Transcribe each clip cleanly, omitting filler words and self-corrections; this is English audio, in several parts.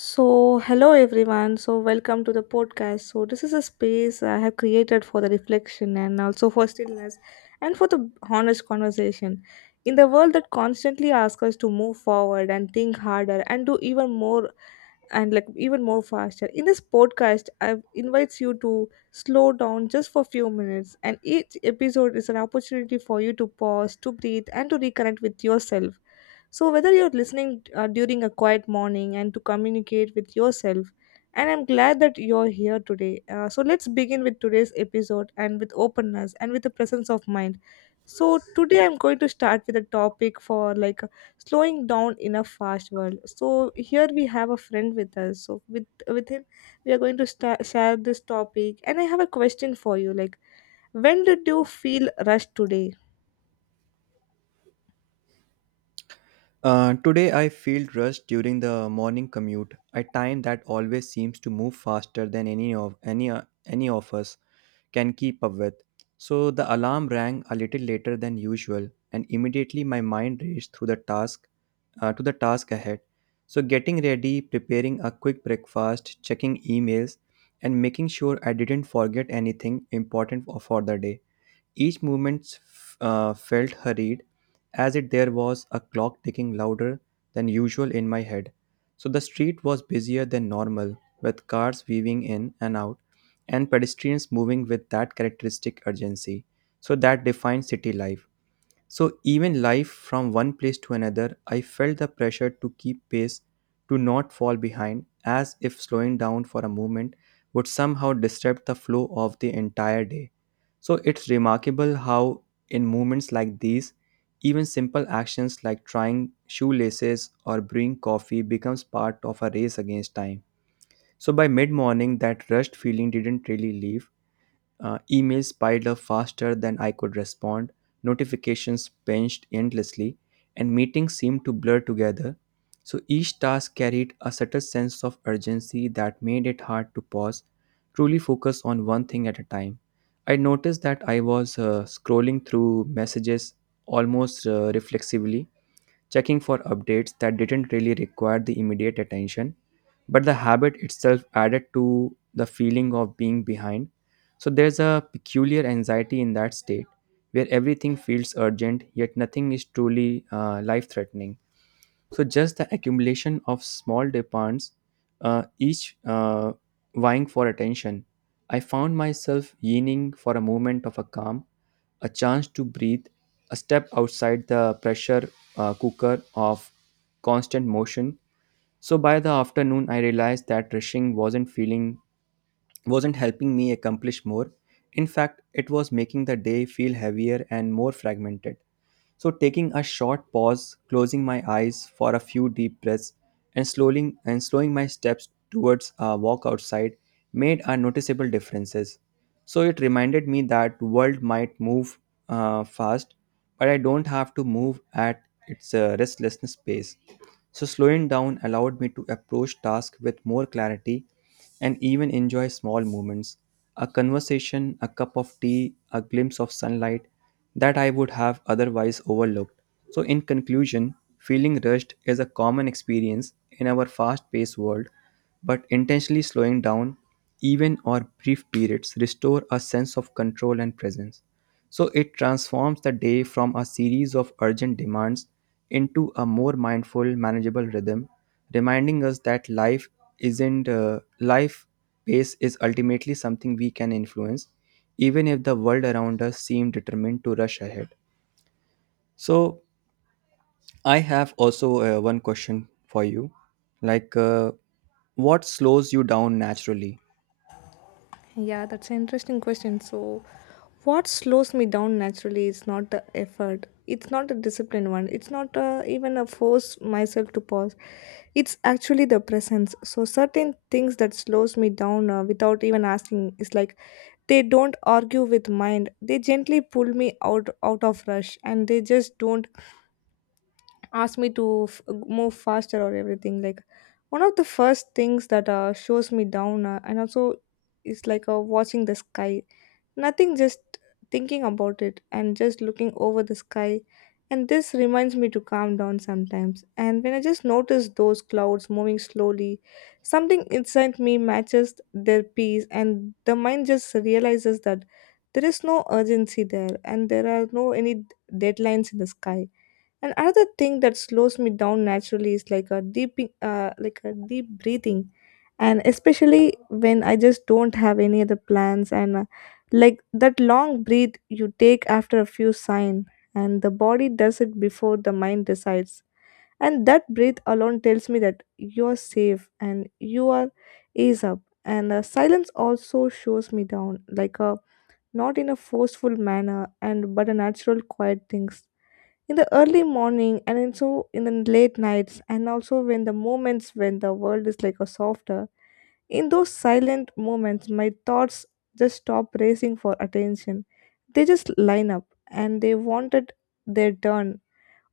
Hello everyone. Welcome to the podcast. This is a space I have created for the reflection and also for stillness and for the honest conversation. In the world that constantly asks us to move forward and think harder and do even more and like even more faster. In this podcast, I invites you to slow down just for a few minutes and each episode is an opportunity for you to pause, to breathe and to reconnect with yourself. So, whether you're listening during a quiet morning and to communicate with yourself, and I'm glad that you're here today. So, let's begin with today's episode and with openness and with the presence of mind. So, today I'm going to start with a topic for like slowing down in a fast world. So, here we have a friend with us. So, with him, we are going to sta share this topic. And I have a question for you like, when did you feel rushed today? Today I feel rushed during the morning commute, a time that always seems to move faster than any of us can keep up with. So the alarm rang a little later than usual, and immediately my mind raced through the task to the task ahead. So getting ready, preparing a quick breakfast, checking emails, and making sure I didn't forget anything important for the day. Each movement felt hurried, as if there was a clock ticking louder than usual in my head. So the street was busier than normal, with cars weaving in and out, and pedestrians moving with that characteristic urgency. So that defines city life. So even life from one place to another, I felt the pressure to keep pace, to not fall behind, as if slowing down for a moment would somehow disrupt the flow of the entire day. So it's remarkable how in moments like these, even simple actions like trying shoelaces or brewing coffee becomes part of a race against time. So by mid-morning that rushed feeling didn't really leave. Emails piled up faster than I could respond, notifications pinched endlessly, and meetings seemed to blur together. So each task carried a subtle sense of urgency that made it hard to pause, truly focus on one thing at a time. I noticed that I was scrolling through messages almost reflexively, checking for updates that didn't really require the immediate attention, but the habit itself added to the feeling of being behind. So there's a peculiar anxiety in that state where everything feels urgent, yet nothing is truly life threatening. So just the accumulation of small demands, each vying for attention. I found myself yearning for a moment of a calm, a chance to breathe, a step outside the pressure cooker of constant motion. So by the afternoon, I realized that rushing wasn't helping me accomplish more. In fact, it was making the day feel heavier and more fragmented. So, taking a short pause, closing my eyes for a few deep breaths, and slowing my steps towards a walk outside made a noticeable differences. So it reminded me that world might move fast, but I don't have to move at its restlessness pace. So slowing down allowed me to approach tasks with more clarity and even enjoy small moments. A conversation, a cup of tea, a glimpse of sunlight that I would have otherwise overlooked. So, in conclusion, feeling rushed is a common experience in our fast paced world, but intentionally slowing down, even or brief periods, restore a sense of control and presence. So, it transforms the day from a series of urgent demands into a more mindful, manageable rhythm, reminding us that life isn't life pace is ultimately something we can influence even if the world around us seemed determined to rush ahead. So, I have also one question for you like, what slows you down naturally? Yeah, that's an interesting question. So, what slows me down naturally is not the effort. It's not a disciplined one. It's not even a force myself to pause. It's actually the presence. So, certain things that slows me down without even asking is like they don't argue with mind. They gently pull me out of rush, and they just don't ask me to move faster or everything. Like one of the first things that shows me down, and also is like watching the sky. Nothing, just thinking about it and just looking over the sky. And this reminds me to calm down sometimes. And when I just notice those clouds moving slowly, something inside me matches their peace, and the mind just realizes that there is no urgency there and there are no any deadlines in the sky. And another thing that slows me down naturally is like a deep breathing, and especially when I just don't have any other plans, and like that long breath you take after a few sign, and the body does it before the mind decides, and that breath alone tells me that you are safe and you are ease up. And silence also shows me down, like a not in a forceful manner, and but a natural quiet things in the early morning and in so in the late nights and also when the moments when the world is like a softer. In those silent moments my thoughts just stop racing for attention. They just line up and they wanted their turn.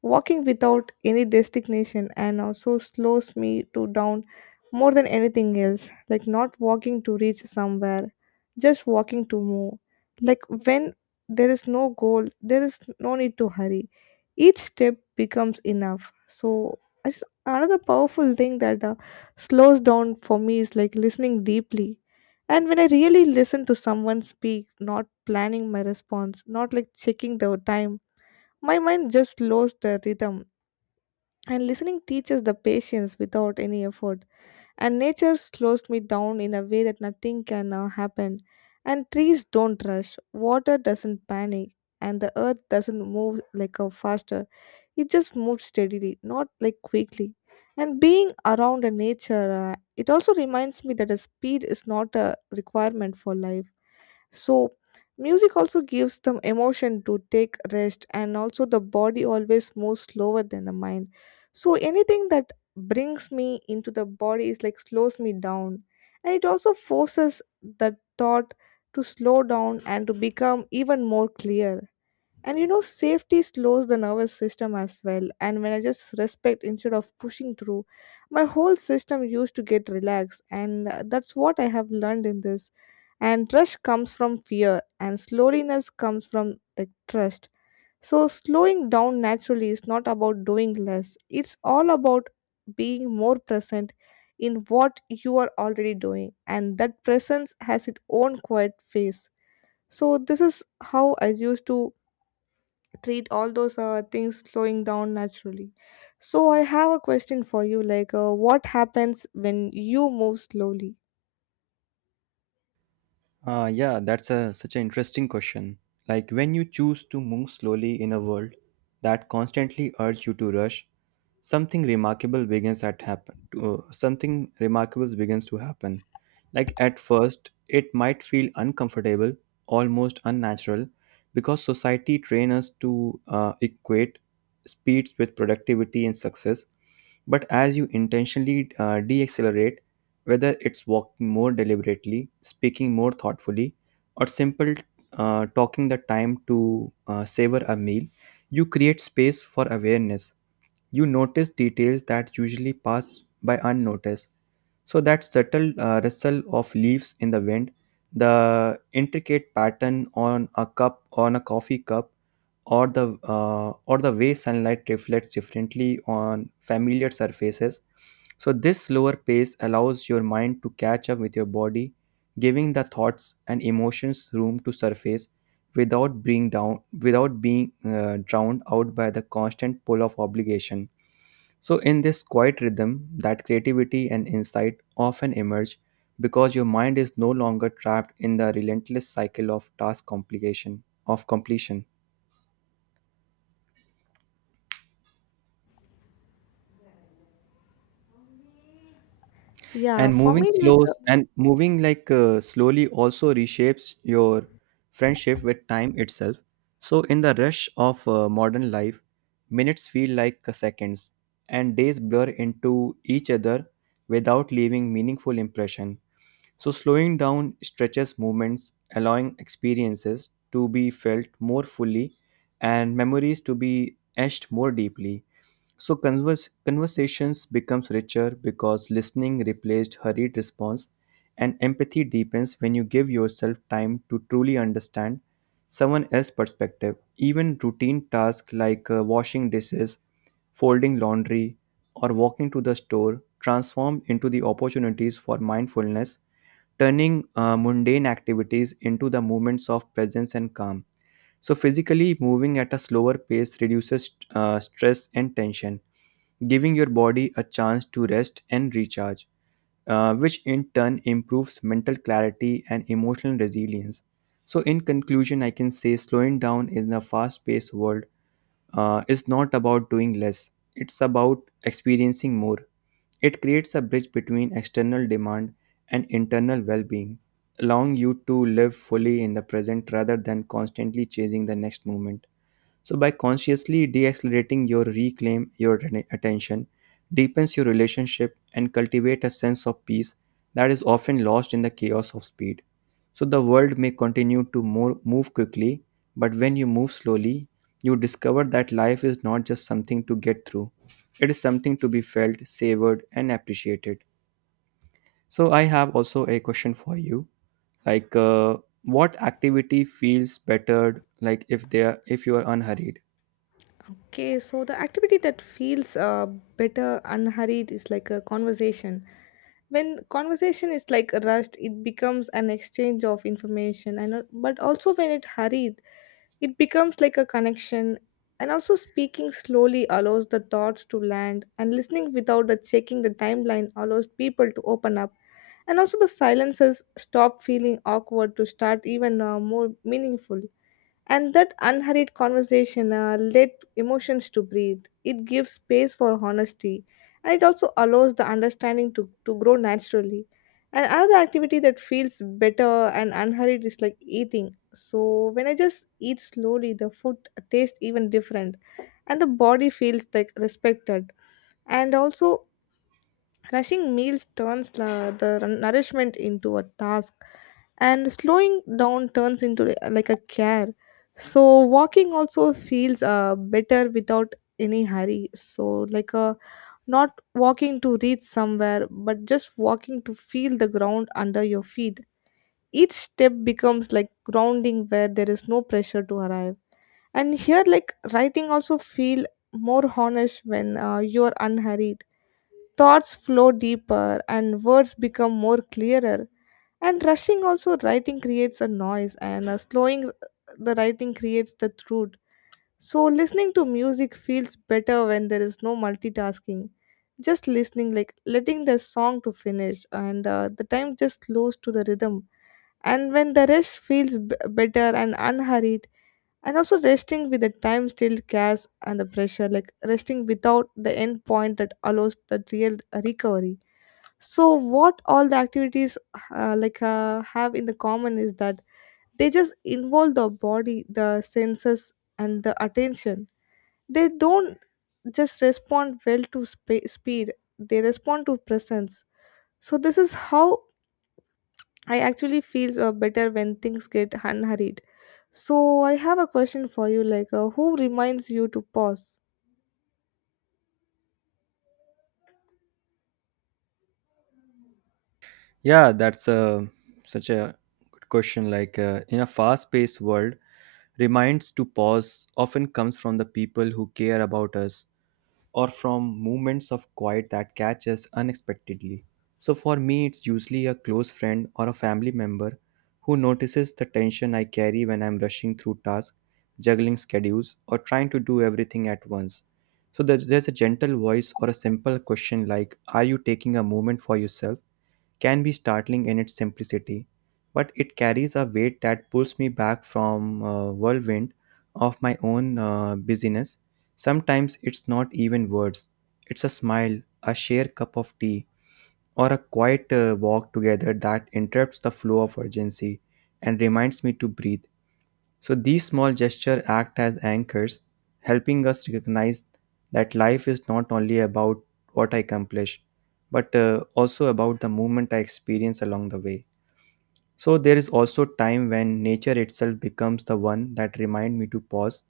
Walking without any destination and also slows me to down more than anything else. Like not walking to reach somewhere, just walking to move. Like when there is no goal, there is no need to hurry. Each step becomes enough. So another powerful thing that slows down for me is like listening deeply. And when I really listen to someone speak, not planning my response, not like checking the time, my mind just slows the rhythm and listening teaches the patience without any effort. And nature slows me down in a way that nothing can happen. And trees don't rush, water doesn't panic and the earth doesn't move like a faster. It just moves steadily, not like quickly. And being around the nature it also reminds me that a speed is not a requirement for life. So, music also gives them emotion to take rest, and also the body always moves slower than the mind. So, anything that brings me into the body is like slows me down, and it also forces the thought to slow down and to become even more clear. And you know, safety slows the nervous system as well. And when I just respect instead of pushing through, my whole system used to get relaxed. And that's what I have learned in this. And rush comes from fear, and slowness comes from like trust. So, slowing down naturally is not about doing less, it's all about being more present in what you are already doing. And that presence has its own quiet phase. So, this is how I used to treat all those things slowing down naturally. So I have a question for you like what happens when you move slowly? Yeah, that's such an interesting question. Like when you choose to move slowly in a world that constantly urges you to rush, something remarkable begins at happen. Something remarkable begins to happen. Like at first, it might feel uncomfortable, almost unnatural, because society trains us to equate speeds with productivity and success. But as you intentionally de whether it's walking more deliberately, speaking more thoughtfully, or simple talking the time to savor a meal, you create space for awareness. You notice details that usually pass by unnoticed, so that subtle rustle of leaves in the wind, the intricate pattern on a coffee cup, or the way sunlight reflects differently on familiar surfaces. So this slower pace allows your mind to catch up with your body, giving the thoughts and emotions room to surface without being down without being drowned out by the constant pull of obligation. So, in this quiet rhythm, that creativity and insight often emerge because your mind is no longer trapped in the relentless cycle of task complication of completion. Yeah, And for moving me like slows and moving like slowly also reshapes your friendship with time itself. So, in the rush of modern life, minutes feel like seconds, and days blur into each other without leaving meaningful impression. So, slowing down stretches movements, allowing experiences to be felt more fully and memories to be etched more deeply. So, conversations becomes richer because listening replaced hurried response and empathy deepens when you give yourself time to truly understand someone else's perspective. Even routine tasks like washing dishes, folding laundry, or walking to the store transform into the opportunities for mindfulness, turning mundane activities into the moments of presence and calm. So, physically moving at a slower pace reduces stress and tension, giving your body a chance to rest and recharge, which in turn improves mental clarity and emotional resilience. So, in conclusion, I can say slowing down in a fast paced world is not about doing less, it's about experiencing more. It creates a bridge between external demand and internal well being, allowing you to live fully in the present rather than constantly chasing the next moment. So, by consciously accelerating your reclaim your attention, deepens your relationship, and cultivate a sense of peace that is often lost in the chaos of speed. So, the world may continue to move quickly, but when you move slowly, you discover that life is not just something to get through, it is something to be felt, savored, and appreciated. So, I have also a question for you like, what activity feels better, like if they are if you are unhurried? okay, so the activity that feels better unhurried is like a conversation. When conversation is like rushed it becomes an exchange of information and but also when it hurried it becomes like a connection. And also speaking slowly allows the thoughts to land and listening without the checking the timeline allows people to open up and also the silences stop feeling awkward to start even more meaningful. And that unhurried conversation let emotions to breathe. It gives space for honesty and it also allows the understanding to grow naturally. And another activity that feels better and unhurried is like eating. So when I just eat slowly, the food tastes even different and the body feels like respected and also rushing meals turns the nourishment into a task, and slowing down turns into like a care. So walking also feels better without any hurry. So like not walking to reach somewhere, but just walking to feel the ground under your feet. Each step becomes like grounding where there is no pressure to arrive. And here, like writing also feel more honest when you are unhurried. Thoughts flow deeper and words become more clearer. And rushing also writing creates a noise and slowing the writing creates the truth. So listening to music feels better when there is no multitasking. Just listening, like letting the song to finish, and the time just flows to the rhythm. And when the rest feels better and unhurried, and also resting with the time still gas and the pressure like resting without the end point that allows the real recovery. So what all the activities have in the common is that they just involve the body, the senses and the attention. They don't just respond well to speed, they respond to presence. So this is how I actually feel better when things get unhurried. So I have a question for you like who reminds you to pause? Yeah, that's a such a good question. Like in a fast paced world, reminds to pause often comes from the people who care about us or from moments of quiet that catch us unexpectedly. So for me, it's usually a close friend or a family member who notices the tension I carry when I'm rushing through tasks, juggling schedules, or trying to do everything at once. So there's a gentle voice or a simple question like, "Are you taking a moment for yourself?" can be startling in its simplicity, but it carries a weight that pulls me back from a whirlwind of my own busyness. Sometimes it's not even words, it's a smile, a shared cup of tea, or a quiet walk together that interrupts the flow of urgency and reminds me to breathe. So these small gestures act as anchors, helping us recognize that life is not only about what I accomplish, but also about the moment I experience along the way. So there is also time when nature itself becomes the one that reminds me to pause.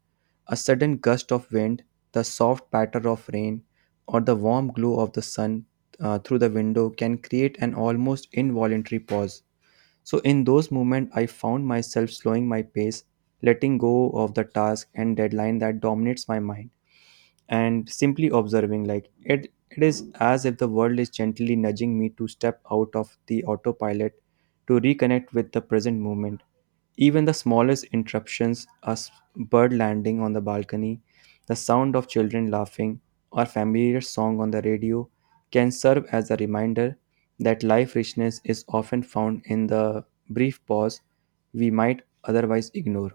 A sudden gust of wind, the soft patter of rain, or the warm glow of the sun through the window can create an almost involuntary pause. So, in those moments, I found myself slowing my pace, letting go of the task and deadline that dominates my mind and simply observing, like it is as if the world is gently nudging me to step out of the autopilot to reconnect with the present moment. Even the smallest interruptions, a bird landing on the balcony, the sound of children laughing, or familiar song on the radio, can serve as a reminder that life richness is often found in the brief pause we might otherwise ignore.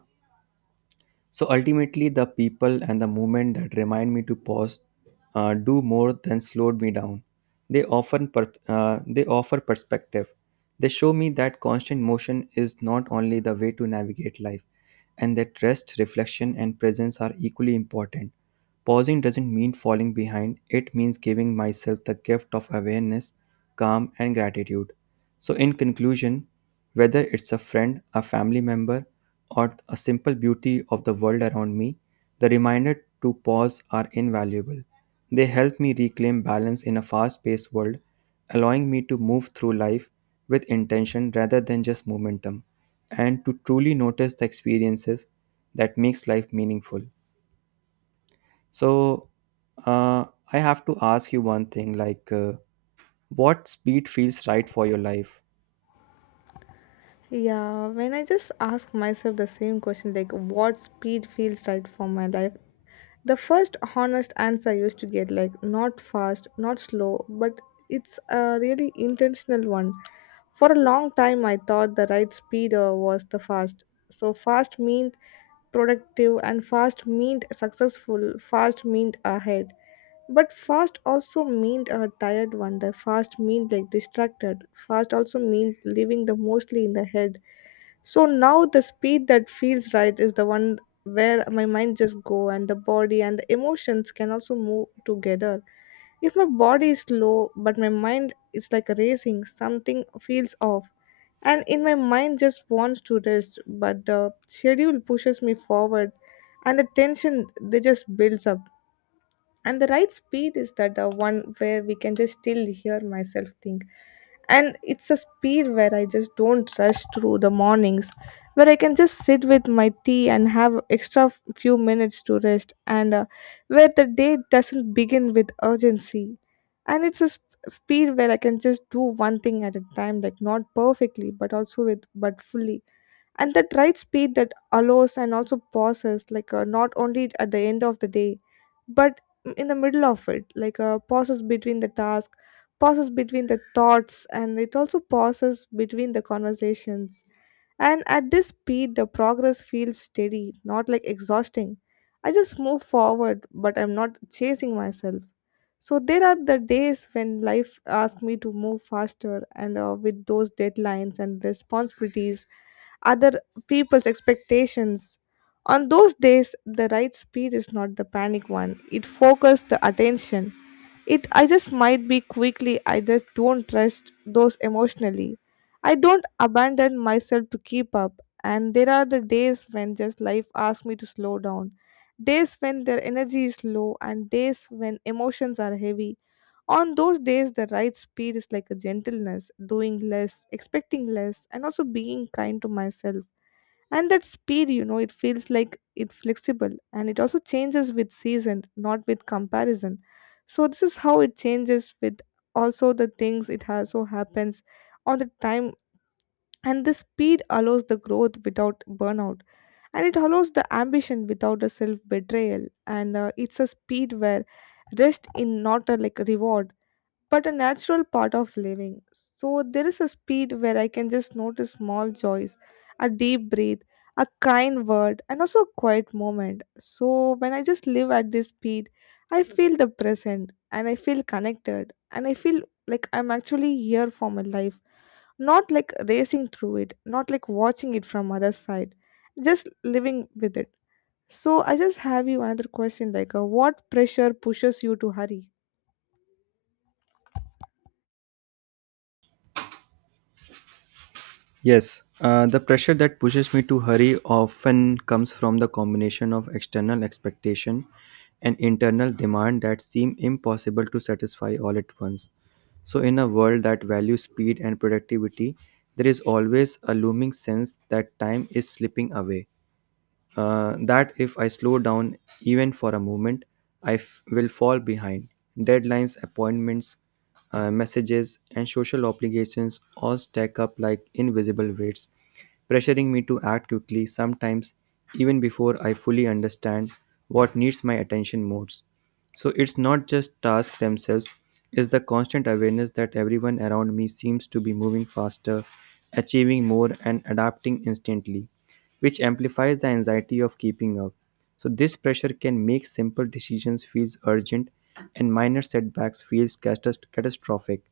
So ultimately, the people and the movement that remind me to pause do more than slowed me down. They often per- they offer perspective. They show me that constant motion is not only the way to navigate life, and that rest, reflection, and presence are equally important. Pausing doesn't mean falling behind, it means giving myself the gift of awareness, calm, and gratitude. So, in conclusion, whether it's a friend, a family member, or a simple beauty of the world around me, the reminder to pause are invaluable. They help me reclaim balance in a fast paced world, allowing me to move through life with intention rather than just momentum, and to truly notice the experiences that makes life meaningful. So, uh, I have to ask you one thing like, what speed feels right for your life? Yeah, when I just ask myself the same question like what speed feels right for my life, the first honest answer I used to get like not fast, not slow, but it's a really intentional one. For a long time, I thought the right speed was the fast. So fast meant productive, and fast meant successful. Fast meant ahead. But fast also meant a tired one. The fast meant like distracted. Fast also meant living the mostly in the head. So now the speed that feels right is the one where my mind just go and the body and the emotions can also move together. If my body is slow but my mind is like racing, something feels off. And in my mind just wants to rest, but the schedule pushes me forward and the tension they just builds up and the right speed is that the one where we can just still hear myself think and it's a speed where I just don't rush through the mornings where I can just sit with my tea and have extra few minutes to rest and where the day doesn't begin with urgency. And it's a speed where I can just do one thing at a time like not perfectly but also with but fully. And that right speed that allows and also pauses like not only at the end of the day but in the middle of it like pauses between the task, pauses between the thoughts and it also pauses between the conversations. And at this speed the progress feels steady, not like exhausting. I just move forward but I'm not chasing myself. So there are the days when life asks me to move faster and with those deadlines and responsibilities, other people's expectations. On those days, the right speed is not the panic one, it focuses the attention. It I just might be quickly, I just don't trust those emotionally. I don't abandon myself to keep up, and there are the days when just life asks me to slow down, days when their energy is low, and days when emotions are heavy. On those days, the right speed is like a gentleness, doing less, expecting less, and also being kind to myself. And that speed, you know, it feels like it flexible and it also changes with season, not with comparison. So this is how it changes with also the things it has so happens on the time, and the speed allows the growth without burnout, and it allows the ambition without a self betrayal, and it's a speed where rest in not a like reward but a natural part of living. So there is a speed where I can just notice small joys, a deep breath, a kind word, and also a quiet moment. So when I just live at this speed, I feel the present and I feel connected and I feel like I'm actually here for my life, not like racing through it, not like watching it from other side, just living with it. So I just have you another question like what pressure pushes you to hurry? Yes, the pressure that pushes me to hurry often comes from the combination of external expectation and internal demand that seem impossible to satisfy all at once. So, in a world that values speed and productivity, there is always a looming sense that time is slipping away, that if I slow down even for a moment, will fall behind. Deadlines, appointments, messages, and social obligations all stack up like invisible weights, pressuring me to act quickly, sometimes even before I fully understand what needs my attention most. So it's not just tasks themselves, it's the constant awareness that everyone around me seems to be moving faster, achieving more, and adapting instantly, which amplifies the anxiety of keeping up. So this pressure can make simple decisions feels urgent and minor setbacks feels catastrophic,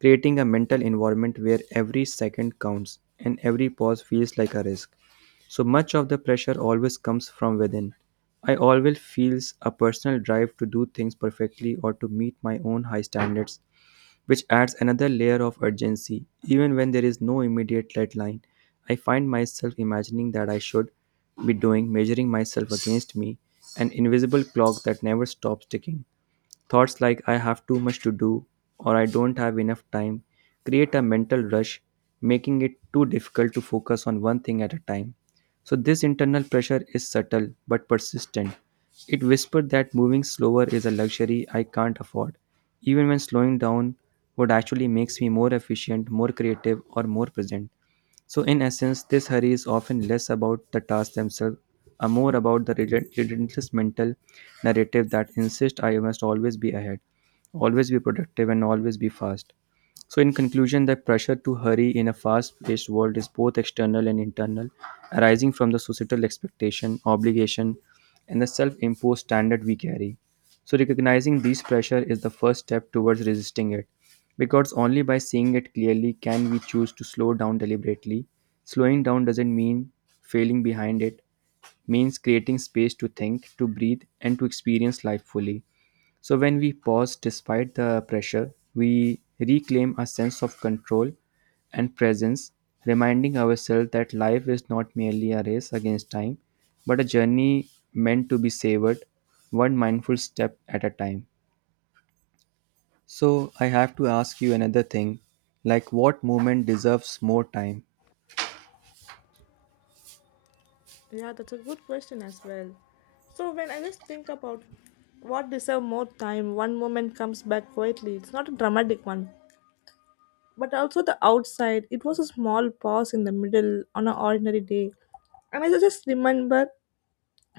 creating a mental environment where every second counts and every pause feels like a risk. So much of the pressure always comes from within. I always feels a personal drive to do things perfectly or to meet my own high standards, which adds another layer of urgency. Even when there is no immediate deadline, I find myself imagining that I should be doing, measuring myself against me, an invisible clock that never stops ticking. Thoughts like I have too much to do or I don't have enough time create a mental rush, making it too difficult to focus on one thing at a time. So, this internal pressure is subtle but persistent. It whispered that moving slower is a luxury I can't afford, even when slowing down would actually makes me more efficient, more creative, or more present. So, in essence, this hurry is often less about the tasks themselves and more about the relentless mental narrative that insists I must always be ahead, always be productive, and always be fast. So, in conclusion, the pressure to hurry in a fast paced world is both external and internal, arising from the societal expectation, obligation, and the self imposed standard we carry. So, recognizing this pressure is the first step towards resisting it, because only by seeing it clearly can we choose to slow down deliberately. Slowing down doesn't mean failing behind it, means creating space to think, to breathe, and to experience life fully. So when we pause despite the pressure, we reclaim a sense of control and presence, reminding ourselves that life is not merely a race against time, but a journey meant to be savored one mindful step at a time. So I have to ask you another thing, like what moment deserves more time? Yeah, that's a good question as well. So when I just think about what deserve more time, one moment comes back quietly. It's not a dramatic one, but also the outside. It was a small pause in the middle on an ordinary day, and I just remember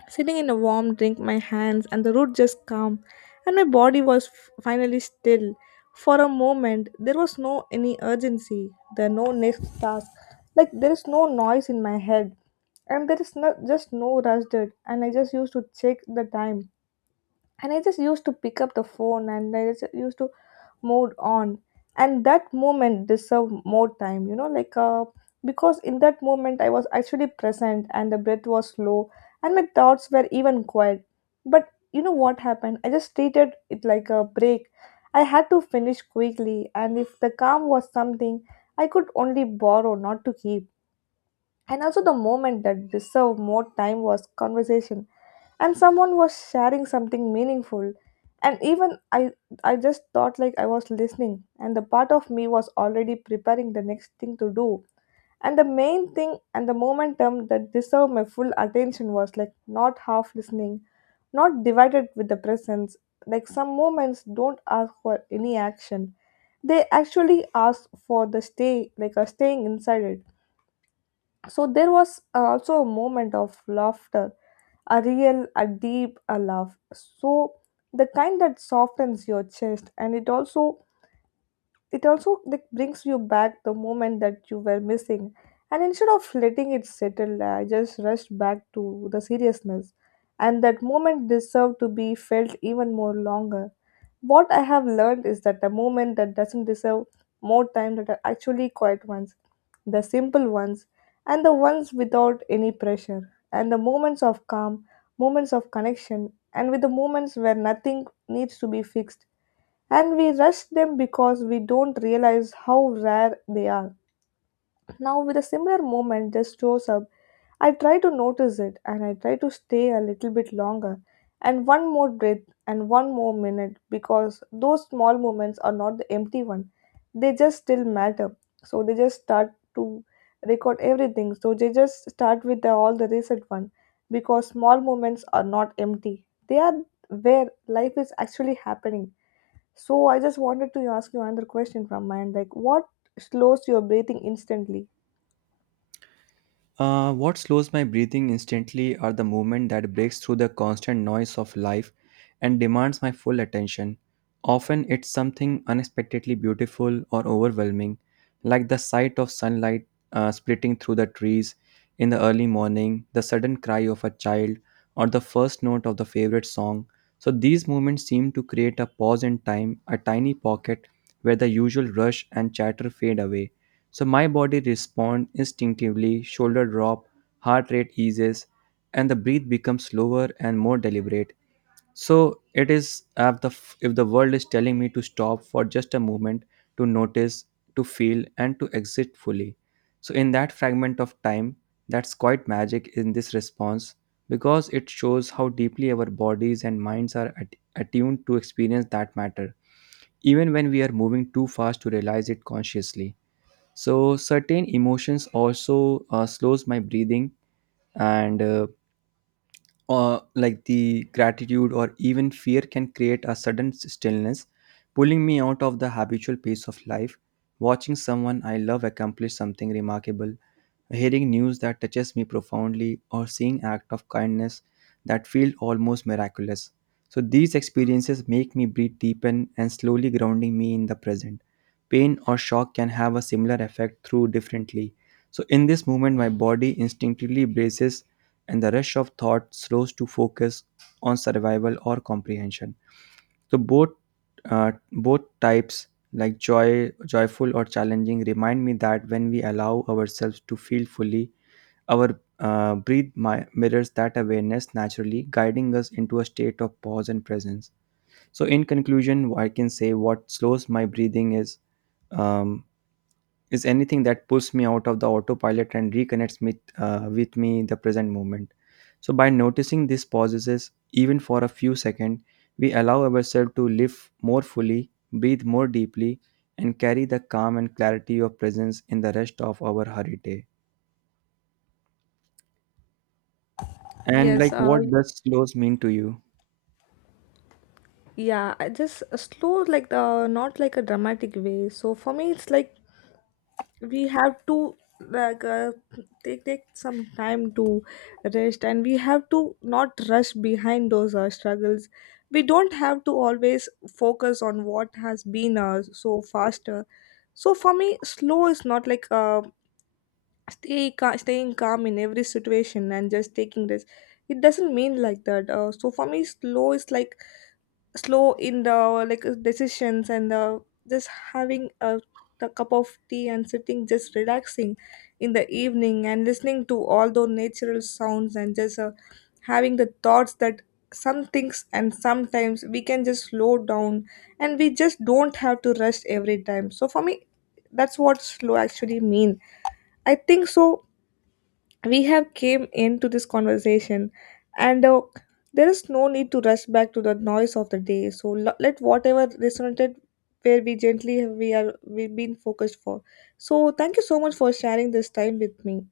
sitting in a warm drink, my hands and the root just calm, and my body was finally still. For a moment, there was no any urgency, there no next task, like there is no noise in my head, and there is not just no rush it, and I just used to check the time, and I just used to pick up the phone, and I just used to move on. And that moment deserved more time, you know, like because in that moment I was actually present, and the breath was slow, and my thoughts were even quiet. But you know what happened, I just treated it like a break. I had to finish quickly, and if the calm was something I could only borrow, not to keep. And also, the moment that deserved more time was conversation, and someone was sharing something meaningful. And even I just thought like I was listening, and the part of me was already preparing the next thing to do. And the main thing and the momentum that deserved my full attention was like not half listening, not divided with the presence. Like some moments don't ask for any action, they actually ask for the stay, like a staying inside it. So there was also a moment of laughter, a real, a deep a laugh. So the kind that softens your chest, and it also like brings you back the moment that you were missing. And instead of letting it settle, I just rushed back to the seriousness, and that moment deserved to be felt even more longer. What I have learned is that the moment that doesn't deserve more time, that are actually quiet ones, the simple ones, and the ones without any pressure, and the moments of calm, moments of connection, and with the moments where nothing needs to be fixed, and we rush them because we don't realize how rare they are. Now, with a similar moment just shows up, I try to notice it, and I try to stay a little bit longer, and one more breath, and one more minute, because those small moments are not the empty one. They just still matter. So they just start to record everything. So they just start with the, all the recent one, because small moments are not empty. They are where life is actually happening. So I just wanted to ask you another question from my end, like what slows your breathing instantly? What slows my breathing instantly are the movement that breaks through the constant noise of life and demands my full attention. Often it's something unexpectedly beautiful or overwhelming, like the sight of sunlight splitting through the trees in the early morning, the sudden cry of a child, or the first note of the favorite song. So these moments seem to create a pause in time, a tiny pocket where the usual rush and chatter fade away. So my body responds instinctively, shoulder drop, heart rate eases, and the breath becomes slower and more deliberate. So it is, if the world is telling me to stop for just a moment, to notice, to feel, and to exist fully. So in that fragment of time, that's quite magic in this response because it shows how deeply our bodies and minds are attuned to experience that matter, even when we are moving too fast to realize it consciously. So certain emotions also slows my breathing, and like the gratitude or even fear can create a sudden stillness, pulling me out of the habitual pace of life. Watching someone I love accomplish something remarkable, hearing news that touches me profoundly, or seeing act of kindness that feel almost miraculous, so these experiences make me breathe deepen and slowly, grounding me in the present. Pain or shock can have a similar effect through differently. So in this moment my body instinctively braces and the rush of thought slows to focus on survival or comprehension. So both, both types, like joy, joyful or challenging, remind me that when we allow ourselves to feel fully, our breathe mirrors that awareness naturally, guiding us into a state of pause and presence. So in conclusion, I can say what slows my breathing is. Um, is anything that pulls me out of the autopilot and reconnects me with me the present moment. So by noticing these pauses even for a few seconds, we allow ourselves to live more fully, breathe more deeply, and carry the calm and clarity of presence in the rest of our hurried day. And Yes, like, what does slows mean to you? yeah, I just slow, like the not like a dramatic way. So for me, it's like we have to like take some time to rest, and we have to not rush behind those struggles. We don't have to always focus on what has been so faster. So for me, slow is not like staying calm in every situation and just taking this, it doesn't mean like that, so for me slow is like slow in the like decisions, and just having a cup of tea, and sitting just relaxing in the evening and listening to all those natural sounds, and just having the thoughts that some things, and sometimes we can just slow down and we just don't have to rush every time. So for me, that's what slow actually mean. I think so we have came into this conversation, and there is no need to rush back to the noise of the day. So let whatever resonated where we gently we are we've been focused for. So thank you so much for sharing this time with me,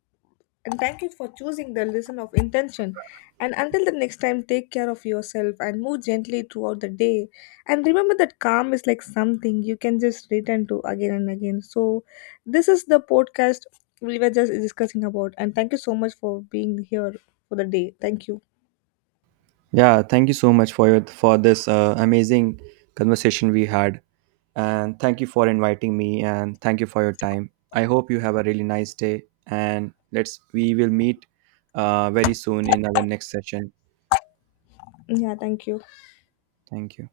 and thank you for choosing the lesson of intention. And until the next time, take care of yourself and move gently throughout the day. And remember that calm is like something you can just return to again and again. So, this is the podcast we were just discussing about. And thank you so much for being here for the day. Thank you. Yeah, thank you so much for your for this amazing conversation we had. And thank you for inviting me, and thank you for your time. I hope you have a really nice day, and let's we will meet very soon in our next session. Yeah, thank you. Thank you.